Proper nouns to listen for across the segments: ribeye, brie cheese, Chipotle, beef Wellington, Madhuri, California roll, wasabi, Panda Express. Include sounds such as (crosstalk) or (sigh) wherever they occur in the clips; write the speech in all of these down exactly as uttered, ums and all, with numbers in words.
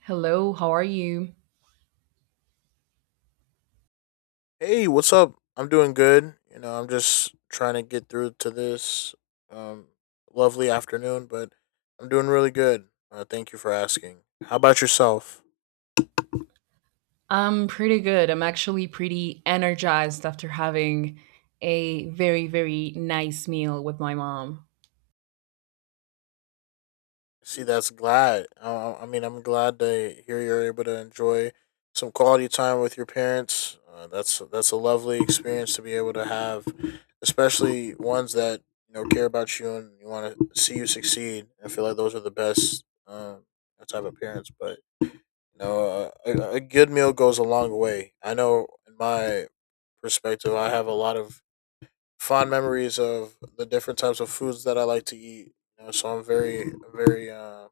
Hello, how are you? Hey, what's up? I'm doing good. You know, I'm just trying to get through to this um, lovely afternoon, but I'm doing really good. Uh, thank you for asking. How about yourself? I'm pretty good. I'm actually pretty energized after having a very, very nice meal with my mom. See, that's glad. Uh, I mean, I'm glad to hear you're able to enjoy some quality time with your parents. Uh, that's that's a lovely experience to be able to have, especially ones that you know care about you and you want to see you succeed. I feel like those are the best um, type of parents, but. No, a, a a good meal goes a long way. I know in my perspective, I have a lot of fond memories of the different types of foods that I like to eat. You know, so I'm very, very uh,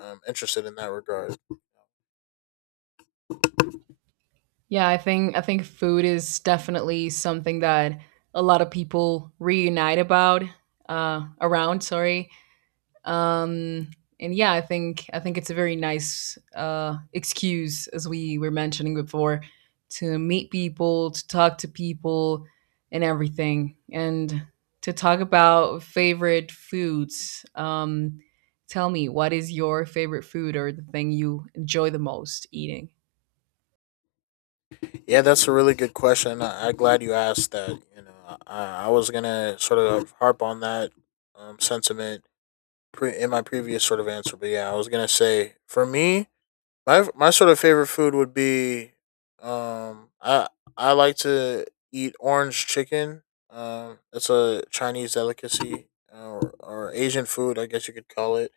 um, interested in that regard. Yeah, I think I think food is definitely something that a lot of people reunite about uh, around, sorry. Um, and yeah, I think I think it's a very nice uh, excuse, as we were mentioning before, to meet people, to talk to people, and everything, and to talk about favorite foods. Um, Tell me, what is your favorite food or the thing you enjoy the most eating? Yeah, that's a really good question. I, I'm glad you asked that. You know, I, I was gonna sort of harp on that um, sentiment pre- in my previous sort of answer, but yeah, I was gonna say for me, My my sort of favorite food would be um I I like to eat orange chicken. Um it's a Chinese delicacy, uh, or, or Asian food, I guess you could call it.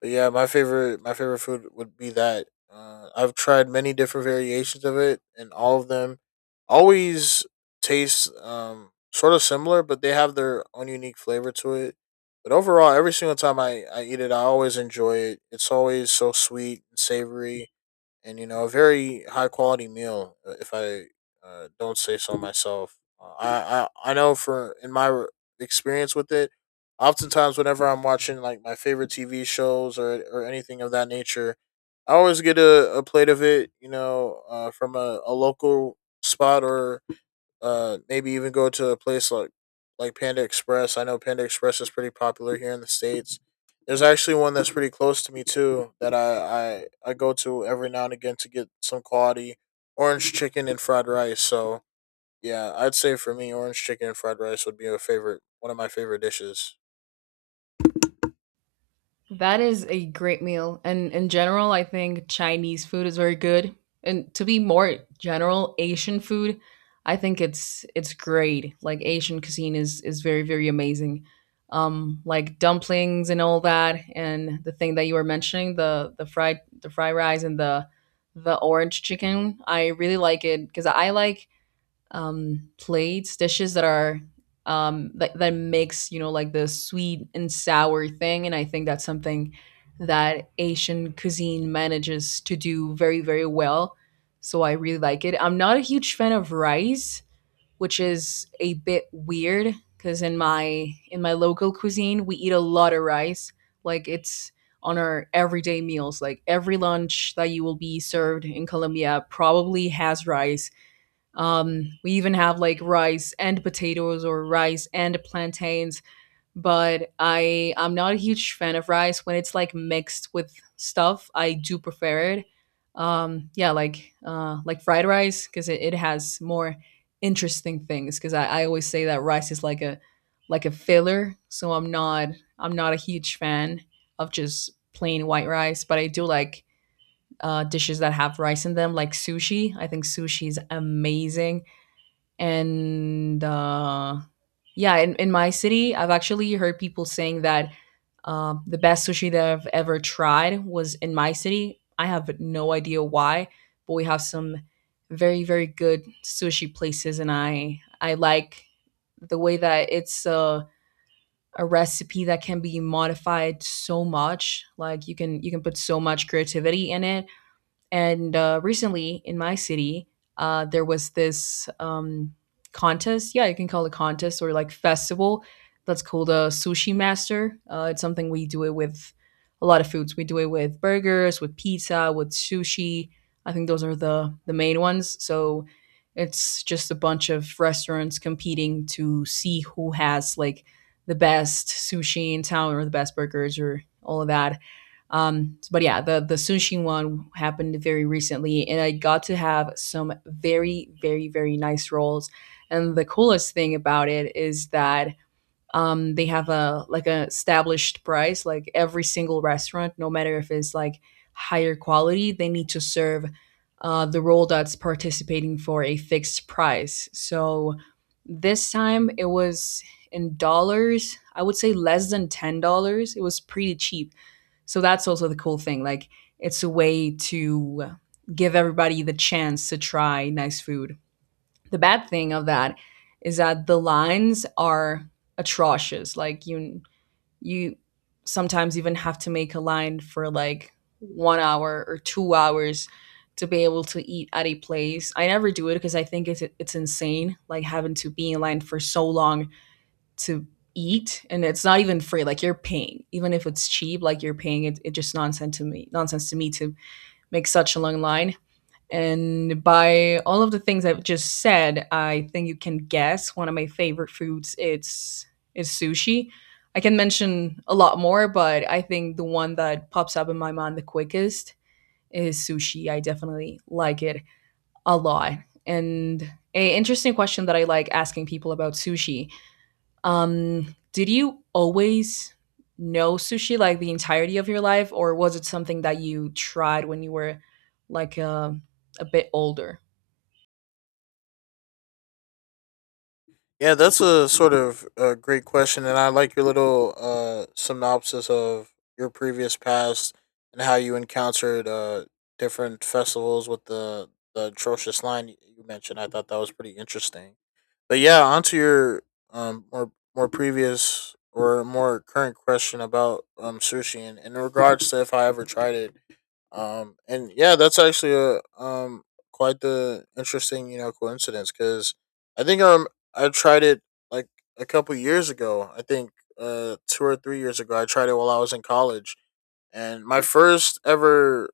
But yeah, my favorite my favorite food would be that. Uh, I've tried many different variations of it, and all of them always taste um sort of similar, but they have their own unique flavor to it. But overall, every single time I, I eat it, I always enjoy it. It's always so sweet and savory, and you know, a very high quality meal. uh, If I uh, don't say so myself, uh, I, I I know for in my re- experience with it, oftentimes whenever I'm watching like my favorite T V shows or or anything of that nature, I always get a, a plate of it. You know, uh, from a, a local spot or uh, maybe even go to a place like like Panda Express. I know Panda Express is pretty popular here in the states. There's actually one that's pretty close to me too that I I, I go to every now and again to get some quality orange chicken and fried rice. So yeah, I'd say for me, orange chicken and fried rice would be a favorite, one of my favorite dishes. That is a great meal. And in general, I think Chinese food is very good. And to be more general, Asian food, I think it's it's great. Like Asian cuisine is is very, very amazing. Um, like dumplings and all that, and the thing that you were mentioning, the the fried the fried rice and the the orange chicken. I really like it because I like um, plates, dishes that are um, that that makes, you know, like the sweet and sour thing, and I think that's something that Asian cuisine manages to do very, very well. So I really like it. I'm not a huge fan of rice, which is a bit weird because in my in my local cuisine we eat a lot of rice. Like it's on our everyday meals. Like every lunch that you will be served in Colombia probably has rice. Um, we even have like rice and potatoes or rice and plantains, but I I'm not a huge fan of rice when it's like mixed with stuff. I do prefer it. Um, yeah, like uh, like fried rice because it, it has more interesting things. Because I, I always say that rice is like a like a filler, so I'm not I'm not a huge fan of just plain white rice, but I do like uh, dishes that have rice in them, like sushi. I think sushi is amazing, and uh, yeah, in, in my city I've actually heard people saying that um, the best sushi that I've ever tried was in my city. I have no idea why, but we have some very, very good sushi places, and i i like the way that it's a a recipe that can be modified so much. Like you can, you can put so much creativity in it. And uh, recently in my city, uh, there was this um, contest. Yeah, you can call it contest or like festival, that's called a sushi master. Uh, it's something we do it with a lot of foods. We do it with burgers, with pizza, with sushi. I think those are the the main ones. So it's just a bunch of restaurants competing to see who has like the best sushi in town or the best burgers or all of that. Um, but yeah, the the Sunshin one happened very recently, and I got to have some very, very, very nice roles. And the coolest thing about it is that um, they have a like a established price. Like every single restaurant, no matter if it's like higher quality, they need to serve uh, the role that's participating for a fixed price. So this time it was, in dollars I would say, less than ten dollars. It was pretty cheap. So that's also the cool thing. Like it's a way to give everybody the chance to try nice food. The bad thing of that is that the lines are atrocious. Like you you sometimes even have to make a line for like one hour or two hours to be able to eat at a place. I never do it because I think it's it's insane, like having to be in line for so long to eat. And it's not even free. Like you're paying, even if it's cheap, like you're paying it, it just nonsense to me, nonsense to me, to make such a long line. And by all of the things I've just said, I think you can guess one of my favorite foods it's is sushi. I can mention a lot more, but I think the one that pops up in my mind the quickest is sushi. I definitely like it a lot. And a interesting question that I like asking people about sushi. Um, did you always know sushi like the entirety of your life, or was it something that you tried when you were like a, a bit older? Yeah, that's a sort of a great question, and I like your little uh, synopsis of your previous past and how you encountered uh, different festivals with the, the atrocious line you you mentioned. I thought that was pretty interesting. But yeah, onto your um, more more previous or more current question about um, sushi, and in regards to if I ever tried it, um, and yeah, that's actually a um quite the interesting you know coincidence because I think um I tried it like a couple years ago. I think uh two or three years ago I tried it while I was in college, and my first ever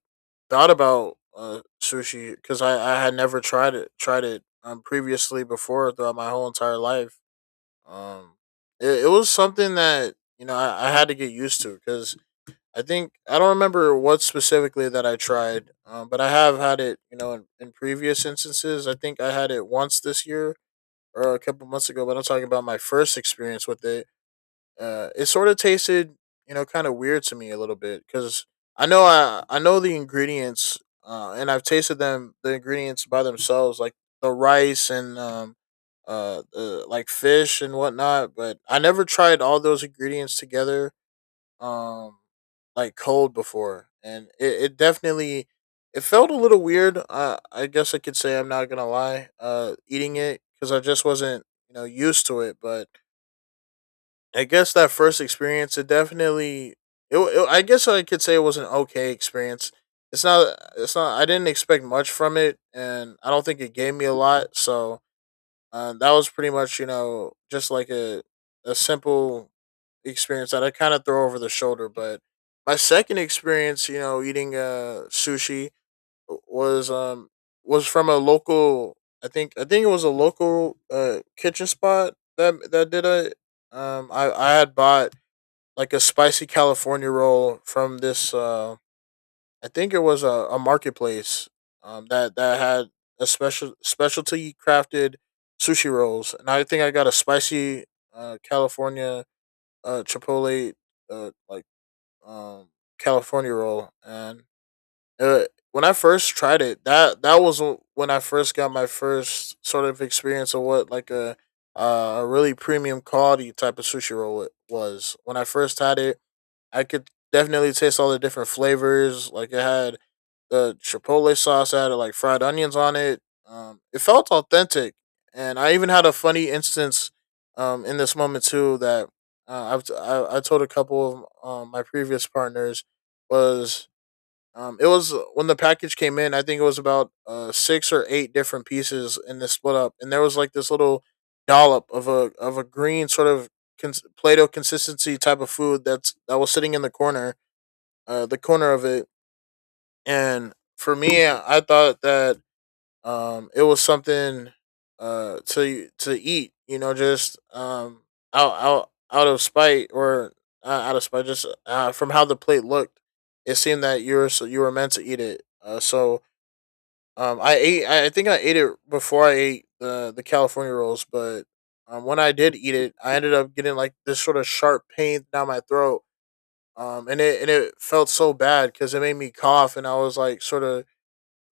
thought about uh sushi because I I had never tried it tried it um previously before throughout my whole entire life. Um, it, it was something that you know I, I had to get used to because I think I don't remember what specifically that I tried, um, but I have had it. You know, in, in previous instances, I think I had it once this year or a couple months ago. But I'm talking about my first experience with it. Uh, it sort of tasted, you know, kind of weird to me a little bit because I know I I know the ingredients, uh, and I've tasted them the ingredients by themselves, like the rice and um, uh, uh like fish and whatnot. But I never tried all those ingredients together um like cold before, and it, it definitely, it felt a little weird. I i guess I could say, I'm not gonna lie, uh eating it, because I just wasn't, you know, used to it. But I guess that first experience, it definitely, it, wa- it I guess I could say it was an okay experience. It's not it's not, I didn't expect much from it, and I don't think it gave me a lot. So uh, that was pretty much, you know, just like a a simple experience that I kind of throw over the shoulder. But my second experience, you know, eating uh sushi was um was from a local. I think I think it was a local uh kitchen spot that that did it. Um, I I had bought like a spicy California roll from this uh I think it was a, a marketplace um, that that had a special specialty crafted sushi rolls, and I think I got a spicy uh, California uh, Chipotle uh, like um, California roll, and uh, when I first tried it, that that was when I first got my first sort of experience of what like a uh, a really premium quality type of sushi roll it was. When I first had it, I could definitely taste all the different flavors. Like it had the chipotle sauce, added like fried onions on it. Um, it felt authentic, and I even had a funny instance um, in this moment too that uh, I've t- I, I told a couple of um, my previous partners was um, it was uh, when the package came in. I think it was about uh, six or eight different pieces in this split up, and there was like this little dollop of a of a green sort of cons- Play-Doh consistency type of food that's that was sitting in the corner, uh, the corner of it, and for me, I thought that um, it was something uh, to to eat. You know, just um, out out out of spite, or uh, out of spite, just uh, from how the plate looked, it seemed that you were so you were meant to eat it. Uh, so um, I ate. I think I ate it before I ate the the California rolls, but um, when I did eat it, I ended up getting like this sort of sharp pain down my throat. Um, and it and it felt so bad because it made me cough, and I was like sort of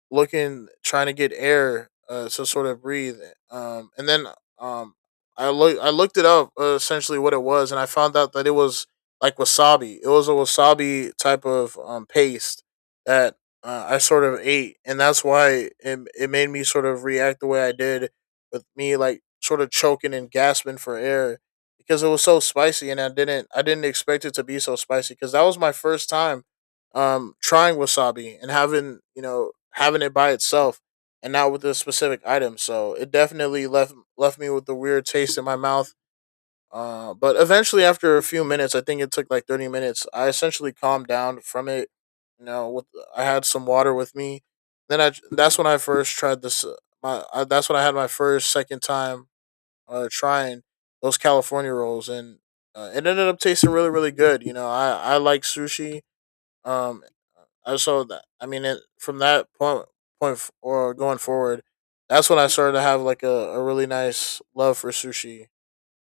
looking, trying to get air uh, to sort of breathe. Um, and then um, I look I looked it up, uh, essentially what it was, and I found out that it was like wasabi. It was a wasabi type of um, paste that uh, I sort of ate, and that's why it it made me sort of react the way I did, with me like sort of choking and gasping for air because it was so spicy, and I didn't I didn't expect it to be so spicy because that was my first time um trying wasabi and having, you know, having it by itself and not with a specific item. So it definitely left left me with a weird taste in my mouth. Uh, but eventually after a few minutes, I think it took like thirty minutes, I essentially calmed down from it. You know, with, I had some water with me. Then I that's when I first tried this uh, my I, that's when I had my first second time uh trying those California rolls, and uh, it ended up tasting really, really good. You know, I i like sushi. um uh, so that, I mean, it, from that point point f- or going forward, that's when I started to have like a, a really nice love for sushi,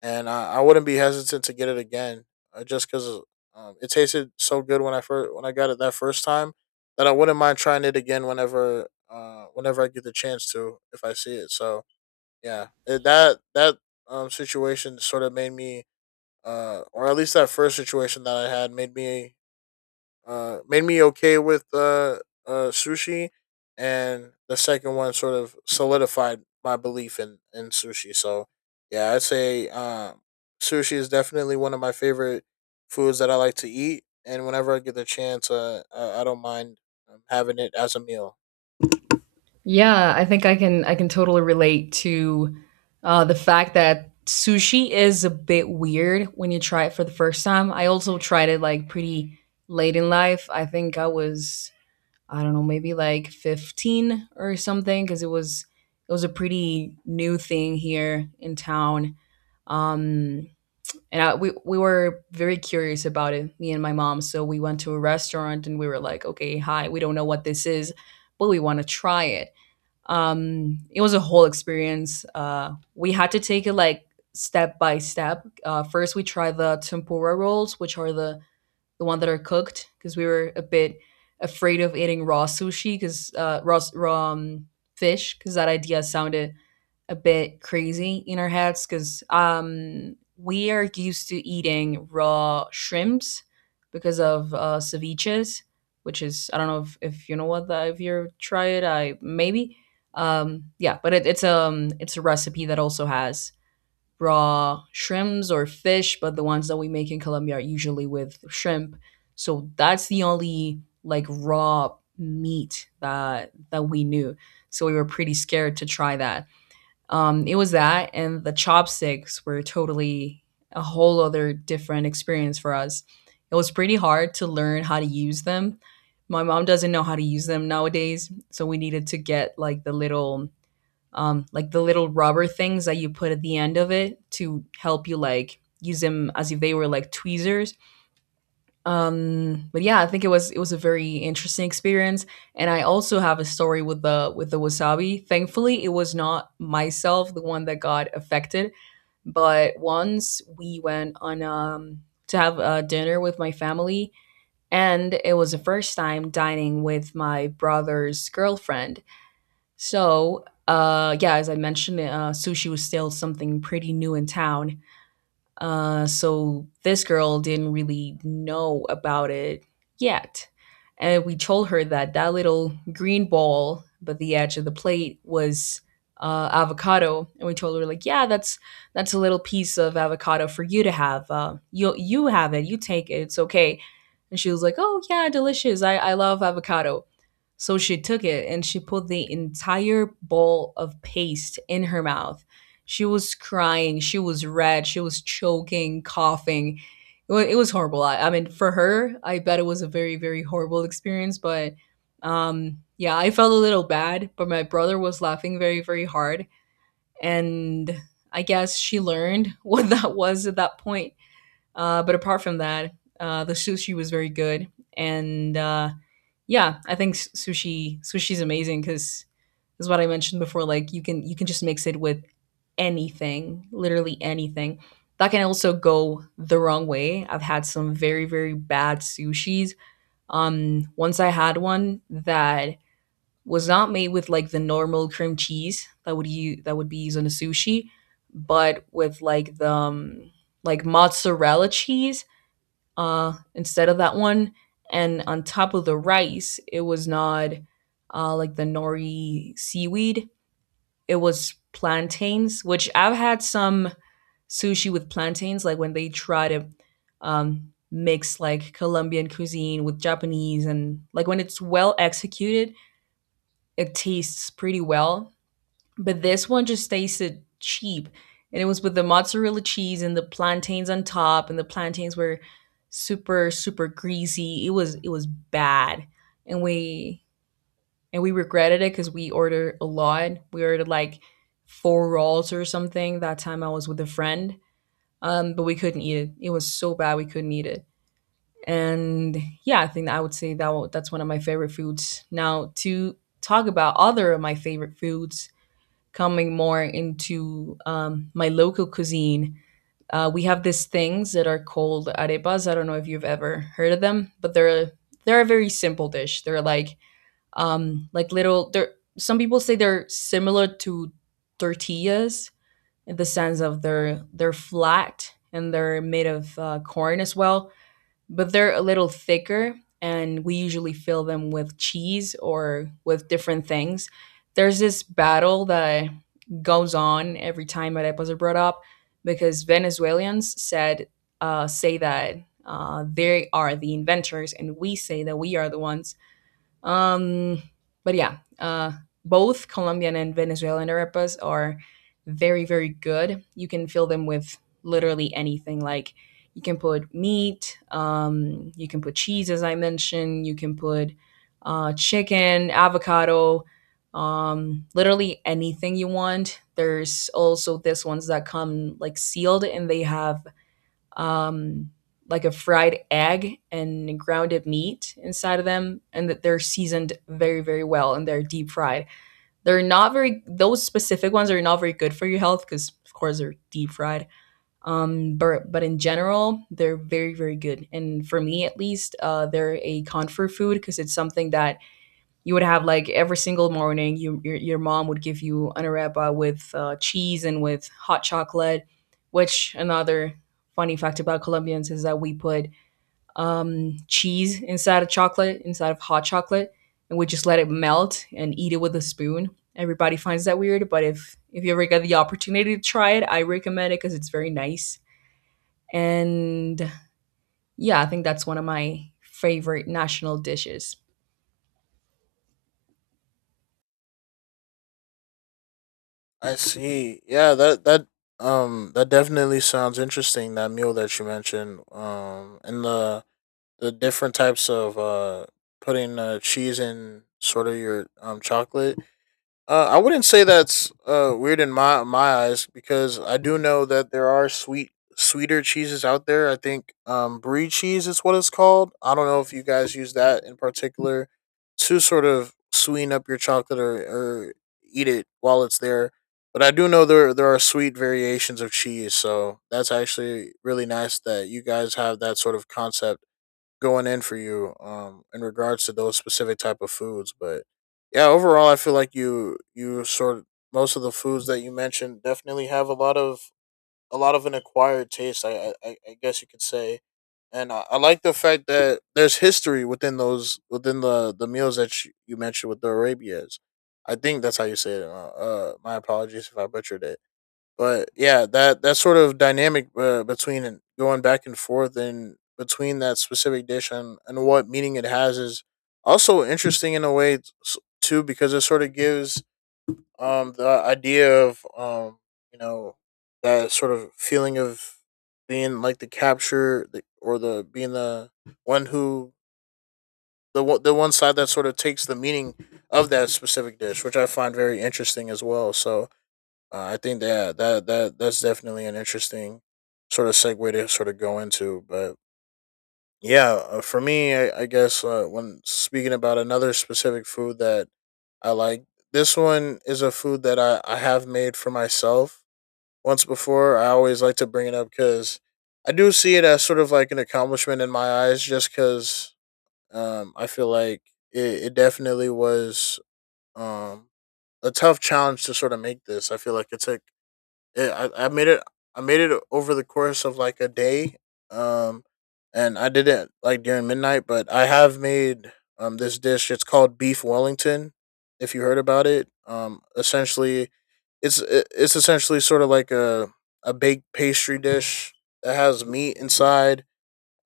and I, I wouldn't be hesitant to get it again, uh, just because um, it tasted so good when I first when I got it that first time, that I wouldn't mind trying it again whenever, uh whenever I get the chance to, if I see it. So yeah, it, that that um situation sort of made me, uh or at least that first situation that I had, made me uh, made me okay with uh, uh, sushi, and the second one sort of solidified my belief in, in sushi. So yeah, I'd say um, sushi is definitely one of my favorite foods that I like to eat, and whenever I get the chance, uh, I, I don't mind um, having it as a meal. Yeah, I think I can I can totally relate to uh, the fact that sushi is a bit weird when you try it for the first time. I also tried it like pretty late in life. I think I was, I don't know, maybe like fifteen or something, because it was, it was a pretty new thing here in town. Um, and I, we we were very curious about it, me and my mom. So we went to a restaurant and we were like, okay, hi, we don't know what this is, but we want to try it. Um it was a whole experience. Uh we had to take it like step by step. Uh first we tried the tempura rolls, which are the the one that are cooked, because we were a bit afraid of eating raw sushi, because uh raw, s- raw um, fish, because that idea sounded a bit crazy in our heads, because um, we are used to eating raw shrimps because of uh, ceviches, which is, I don't know if, if you know what that, if you try it, I maybe. Um, yeah, but it, it's um it's a recipe that also has raw shrimps or fish, but the ones that we make in Colombia are usually with shrimp. So that's the only like raw meat that that we knew. So we were pretty scared to try that. Um, it was that, and the chopsticks were totally a whole other different experience for us. It was pretty hard to learn how to use them. My mom doesn't know how to use them nowadays, so we needed to get like the little um like the little rubber things that you put at the end of it to help you like use them as if they were like tweezers. Um but yeah, I think it was, it was a very interesting experience. And I also have a story with the with the wasabi. Thankfully it was not myself the one that got affected. But once we went on um to have a dinner with my family, and it was the first time dining with my brother's girlfriend. So uh yeah, as I mentioned, uh sushi was still something pretty new in town. Uh, so this girl didn't really know about it yet. And we told her that that little green ball but the edge of the plate was uh, avocado, and we told her like, yeah, that's that's a little piece of avocado for you to have. Uh, you you have it, you take it, it's okay. And she was like, oh yeah, delicious. I I love avocado. So she took it and she put the entire bowl of paste in her mouth. She was crying, she was red, she was choking, coughing. It was, it was horrible. I, I mean, for her, I bet it was a very, very horrible experience. But um, yeah, I felt a little bad, but my brother was laughing very, very hard. And I guess she learned (laughs) what that was at that point. Uh, but apart from that, uh, the sushi was very good. And uh, yeah, I think s- sushi sushi's amazing because is what I mentioned before. Like you can, you can just mix it with anything, literally anything. That can also go the wrong way. I've had some very, very bad sushis. Um, once I had one that was not made with like the normal cream cheese that would you that would be used on a sushi, but with like the um, like mozzarella cheese uh, instead of that one, and on top of the rice, it was not uh, like the nori seaweed, it was plantains, which I've had some sushi with plantains, like when they try to um, mix like Colombian cuisine with Japanese, and like when it's well executed, it tastes pretty well. But this one just tasted cheap, and it was with the mozzarella cheese and the plantains on top, and the plantains were super, super greasy. It was, it was bad, and we and we regretted it because we ordered a lot. We ordered like four rolls or something. That time I was with a friend. Um, but we couldn't eat it. It was so bad we couldn't eat it. And yeah, I think that I would say that wa- that's one of my favorite foods. Now to talk about other of my favorite foods, coming more into um, my local cuisine. Uh, we have these things that are called arepas. I don't know if you've ever heard of them, but they're they're a very simple dish. They're like um like little there some people say they're similar to tortillas in the sense of they're they're flat and they're made of uh, corn as well, but they're a little thicker, and we usually fill them with cheese or with different things. There's this battle that goes on every time arepas are brought up because venezuelans said uh, say that uh, they are the inventors and we say that we are the ones. um, but yeah, uh, both Colombian and Venezuelan arepas are very, very good. You can fill them with literally anything. Like you can put meat, um, you can put cheese, as I mentioned, you can put uh, chicken, avocado, um, literally anything you want. There's also this ones that come like sealed and they have um, like a fried egg and grounded meat inside of them, and that they're seasoned very, very well and they're deep fried. They're not very those specific ones are not very good for your health because of course they're deep fried. Um, but but in general, they're very, very good. And for me at least, uh, they're a comfort food because it's something that you would have like every single morning. You, your, your mom would give you an arepa with uh, cheese and with hot chocolate, which, another funny fact about Colombians is that we put, um, cheese inside of chocolate inside of hot chocolate, and we just let it melt and eat it with a spoon. Everybody finds that weird, but if if you ever get the opportunity to try it, I recommend it because it's very nice. And yeah, I think that's one of my favorite national dishes. I see. Yeah, that that um that definitely sounds interesting. That meal that you mentioned, um, and the the different types of uh putting uh, cheese in sort of your um chocolate. Uh, I wouldn't say that's uh weird in my my eyes, because I do know that there are sweet sweeter cheeses out there. I think um brie cheese is what it's called. I don't know if you guys use that in particular to sort of sweeten up your chocolate, or, or eat it while it's there. But I do know there there are sweet variations of cheese, so that's actually really nice that you guys have that sort of concept going in for you um in regards to those specific type of foods. But yeah, overall I feel like you you sort of, most of the foods that you mentioned definitely have a lot of a lot of an acquired taste, i i, I I guess you could say. And I, I like the fact that there's history within those, within the the meals that you you mentioned with the arabias. I think that's how you say it. Uh, uh my apologies if I butchered it. But yeah, that that sort of dynamic uh, between and going back and forth and between that specific dish and, and what meaning it has is also interesting in a way t- s- too, because it sort of gives um the idea of um you know that sort of feeling of being like the capture, the, or the being the one who, the one- the one side that sort of takes the meaning of that specific dish, which I find very interesting as well. So uh, I think that that that that's definitely an interesting sort of segue to sort of go into. But yeah, uh, for me, I, I guess uh, when speaking about another specific food that I like, this one is a food that I I have made for myself once before. I always like to bring it up because I do see it as sort of like an accomplishment in my eyes, just because um, I feel like it, it definitely was um, a tough challenge to sort of make this. I feel like it took, yeah, I, I made it. I made it over the course of like a day, um, and I did it like during midnight. But I have made um this dish. It's called beef Wellington. If you heard about it, um, essentially, it's i- it's essentially sort of like a a baked pastry dish that has meat inside.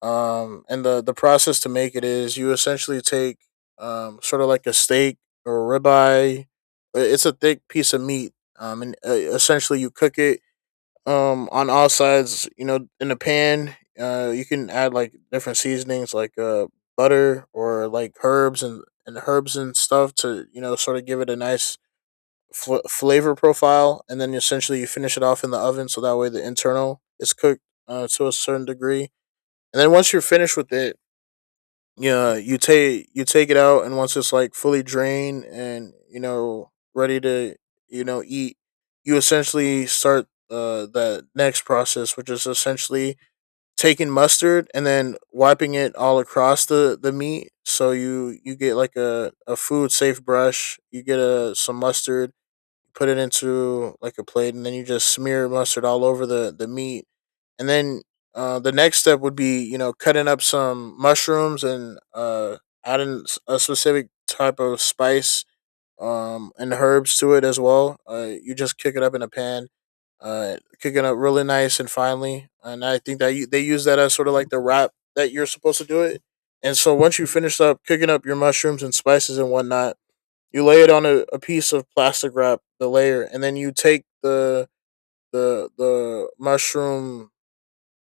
Um, and the the process to make it is you essentially take um sort of like a steak or a ribeye. i- It's a thick piece of meat. Um, and uh, essentially you cook it um on all sides, you know, in the pan. Uh you can add like different seasonings like uh butter or like herbs and and herbs and stuff to, you know, sort of give it a nice fl- flavor profile, and then essentially you finish it off in the oven so that way the internal is cooked uh, to a certain degree. And then once you're finished with it, yeah, you take you take it out, and once it's like fully drained and, you know, ready to, you know, eat, you essentially start uh that next process, which is essentially taking mustard and then wiping it all across the the meat. So you you get like a a food safe brush. You get a some mustard, put it into like a plate, and then you just smear mustard all over the the meat. And then uh, the next step would be, you know, cutting up some mushrooms and uh, adding s- a specific type of spice um, and herbs to it as well. Uh, you just kick it up in a pan. Uh, Cooking up really nice and finely, and I think that you, they use that as sort of like the wrap that you're supposed to do it. And so once you finish up cooking up your mushrooms and spices and whatnot, you lay it on a, a piece of plastic wrap, the layer, and then you take the the the mushroom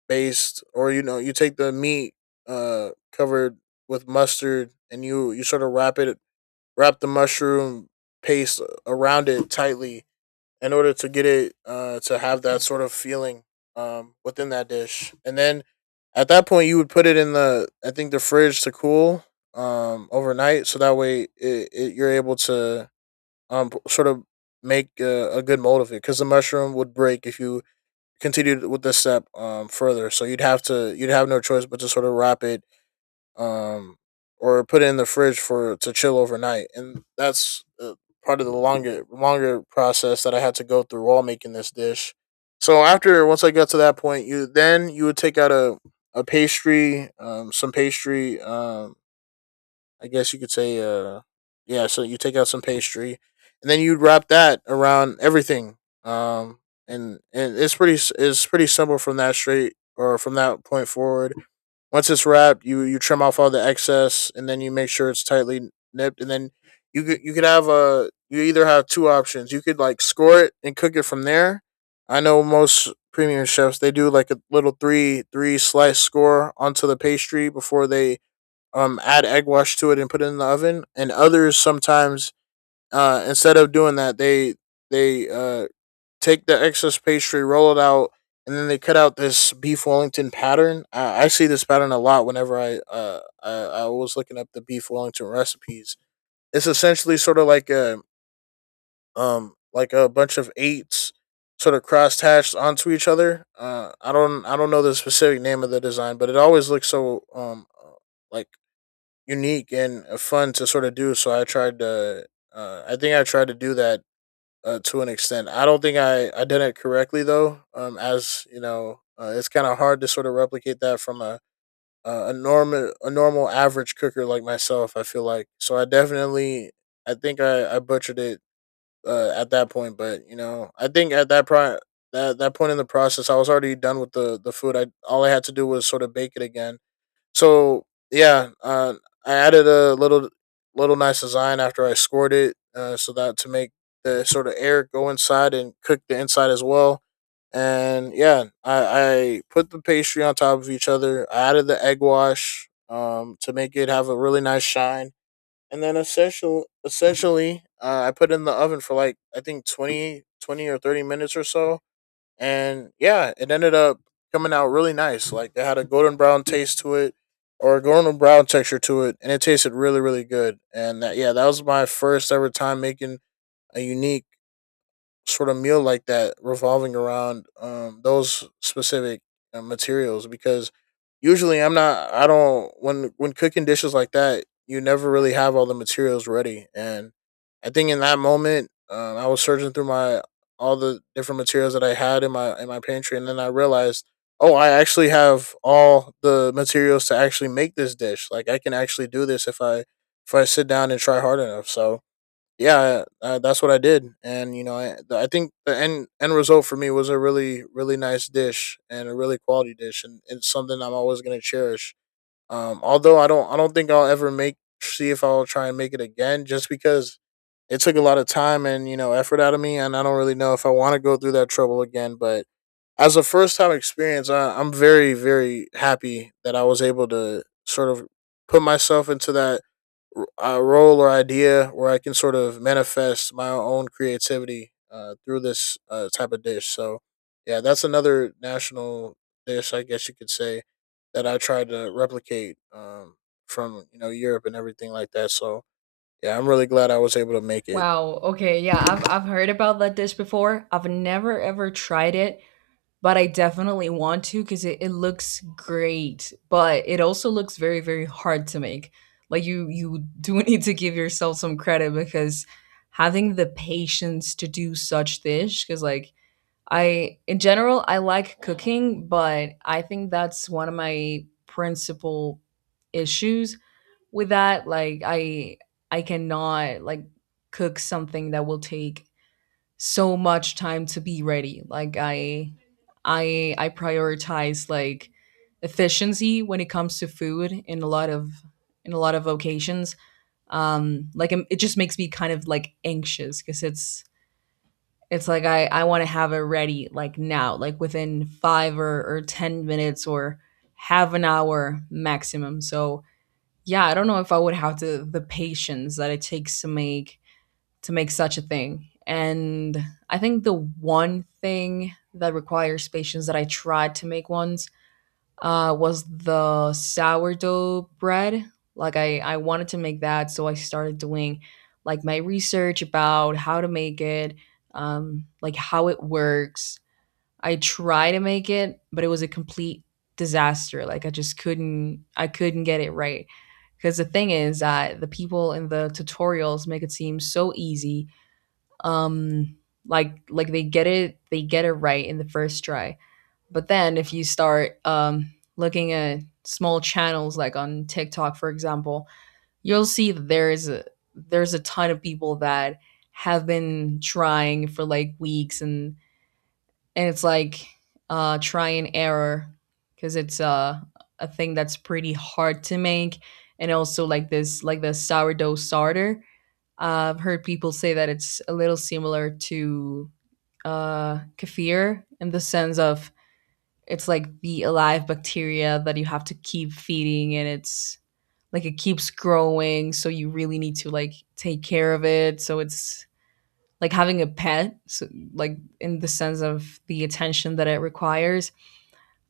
based, or you know, you take the meat uh covered with mustard, and you you sort of wrap it, wrap the mushroom paste around it tightly in order to get it uh to have that sort of feeling um within that dish. And then at that point you would put it in the, I think, the fridge to cool um overnight so that way it, it you're able to um p- sort of make a, a good mold of it, because the mushroom would break if you continued with this step um further. So you'd have to, you'd have no choice but to sort of wrap it, um or put it in the fridge for to chill overnight, and that's uh, part of the longer longer process that I had to go through while making this dish. So after, once I got to that point, you then you would take out a a pastry, um some pastry um I guess you could say, uh, yeah. So you take out some pastry, and then you wrap that around everything. Um, and and it's pretty it's pretty simple from that straight, or from that point forward. Once it's wrapped, you you trim off all the excess, and then you make sure it's tightly nipped, and then you could you could have a you either have two options. You could like score it and cook it from there. I know most premium chefs, they do like a little three three slice score onto the pastry before they um add egg wash to it and put it in the oven. And others sometimes uh instead of doing that, they they uh take the excess pastry, roll it out, and then they cut out this beef Wellington pattern. I, I see this pattern a lot whenever I uh I, I was looking up the beef Wellington recipes. It's essentially sort of like a um like a bunch of eights sort of cross hatched onto each other. Uh, I don't I don't know the specific name of the design, but it always looks so um uh, like unique and uh, fun to sort of do. So I tried to, uh, I think I tried to do that uh, to an extent. I don't think I, I did it correctly though. Um, as you know, uh, it's kind of hard to sort of replicate that from a a normal a normal average cooker like myself, I feel like. So I definitely, I think I, I butchered it uh, at that point, but you know I think at that pro that that point in the process I was already done with the the food. I, all I had to do was sort of bake it again. So yeah, uh, I added a little little nice design after I scored it, uh, so that to make the sort of air go inside and cook the inside as well. And yeah, I, I put the pastry on top of each other. I added the egg wash um, to make it have a really nice shine. And then essential, essentially, uh, I put it in the oven for like I think twenty, twenty or thirty minutes or so, and yeah, it ended up coming out really nice. Like it had a golden brown taste to it, or a golden brown texture to it, and it tasted really, really good. And that, yeah, that was my first ever time making a unique sort of meal like that, revolving around um those specific uh, materials, because usually I'm not I don't when when cooking dishes like that you never really have all the materials ready. And I think in that moment, um, I was searching through my, all the different materials that I had in my in my pantry, and then I realized, oh, I actually have all the materials to actually make this dish. Like I can actually do this if I, if I sit down and try hard enough. So yeah, uh, that's what I did, and you know, I, the- I think the end end result for me was a really really nice dish and a really quality dish, and it's something I'm always gonna cherish. Um, although I don't, I don't think I'll ever make, see if I'll try and make it again, just because it took a lot of time and you know effort out of me, and I don't really know if I want to go through that trouble again. But as a first time experience, I, I'm very very happy that I was able to sort of put myself into that uh, role or idea where I can sort of manifest my own creativity uh, through this uh, type of dish. So, yeah, that's another national dish, I guess you could say, that I tried to replicate um, from you know Europe and everything like that. So, yeah, I'm really glad I was able to make it. Wow. Okay. Yeah, I've I've heard about that dish before. I've never ever tried it, but I definitely want to because it, it looks great. But it also looks very, very hard to make. Like you you do (laughs) need to give yourself some credit because having the patience to do such dish, because like I, in general, I like cooking, but I think that's one of my principal issues with that. Like i i cannot like cook something that will take so much time to be ready. Like i i i prioritize like efficiency when it comes to food in a lot of, in a lot of occasions. Um like it it just makes me kind of like anxious because it's it's like i i want to have it ready like now, like within five or, or ten minutes or half an hour maximum. So yeah, I don't know if I would have the the patience that it takes to make, to make such a thing. And I think the one thing that requires patience that I tried to make once uh, was the sourdough bread. Like I, I wanted to make that, so I started doing like my research about how to make it, um, like how it works. I tried to make it, but it was a complete disaster. Like I just couldn't I couldn't get it right. Because the thing is that the people in the tutorials make it seem so easy. Um like like they get it they get it right in the first try. But then if you start um looking at small channels like on TikTok, for example, you'll see that there's a there's a ton of people that have been trying for like weeks, and and it's like uh try and error because it's uh, a thing that's pretty hard to make. And also like this like the sourdough starter, I've heard people say that it's a little similar to uh kefir, in the sense of it's like the alive bacteria that you have to keep feeding, and it's like it keeps growing, so you really need to like take care of it. So it's like having a pet, so like in the sense of the attention that it requires.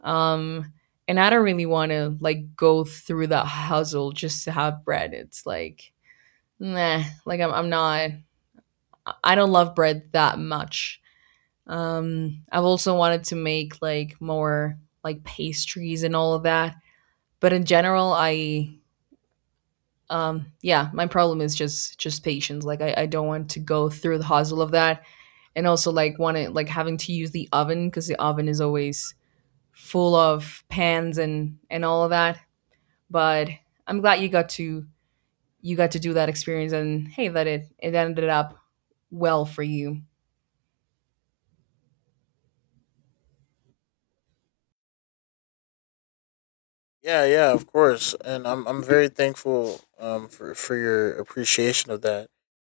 um, and I don't really want to like go through that hustle just to have bread. It's like, nah, like I'm, I'm not, I don't love bread that much. Um, I've also wanted to make like more like pastries and all of that. But in general, I, um, yeah, my problem is just, just patience. Like I, I don't want to go through the hustle of that. And also like want to, like having to use the oven, because the oven is always full of pans and, and all of that. But I'm glad you got to, you got to do that experience, and hey, that it it ended up well for you. Yeah, yeah, of course, and I'm I'm very thankful um for for your appreciation of that,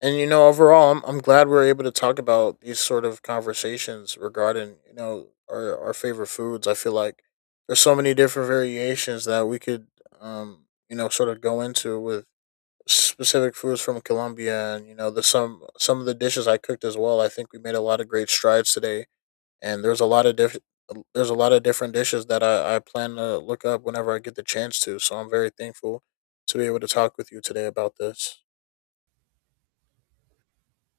and you know overall I'm I'm glad we're able to talk about these sort of conversations regarding you know our our favorite foods. I feel like there's so many different variations that we could um you know sort of go into with specific foods from Colombia, and you know the some some of the dishes I cooked as well. I think we made a lot of great strides today, and there's a lot of different there's a lot of different dishes that I, I plan to look up whenever I get the chance to. So I'm very thankful to be able to talk with you today about this.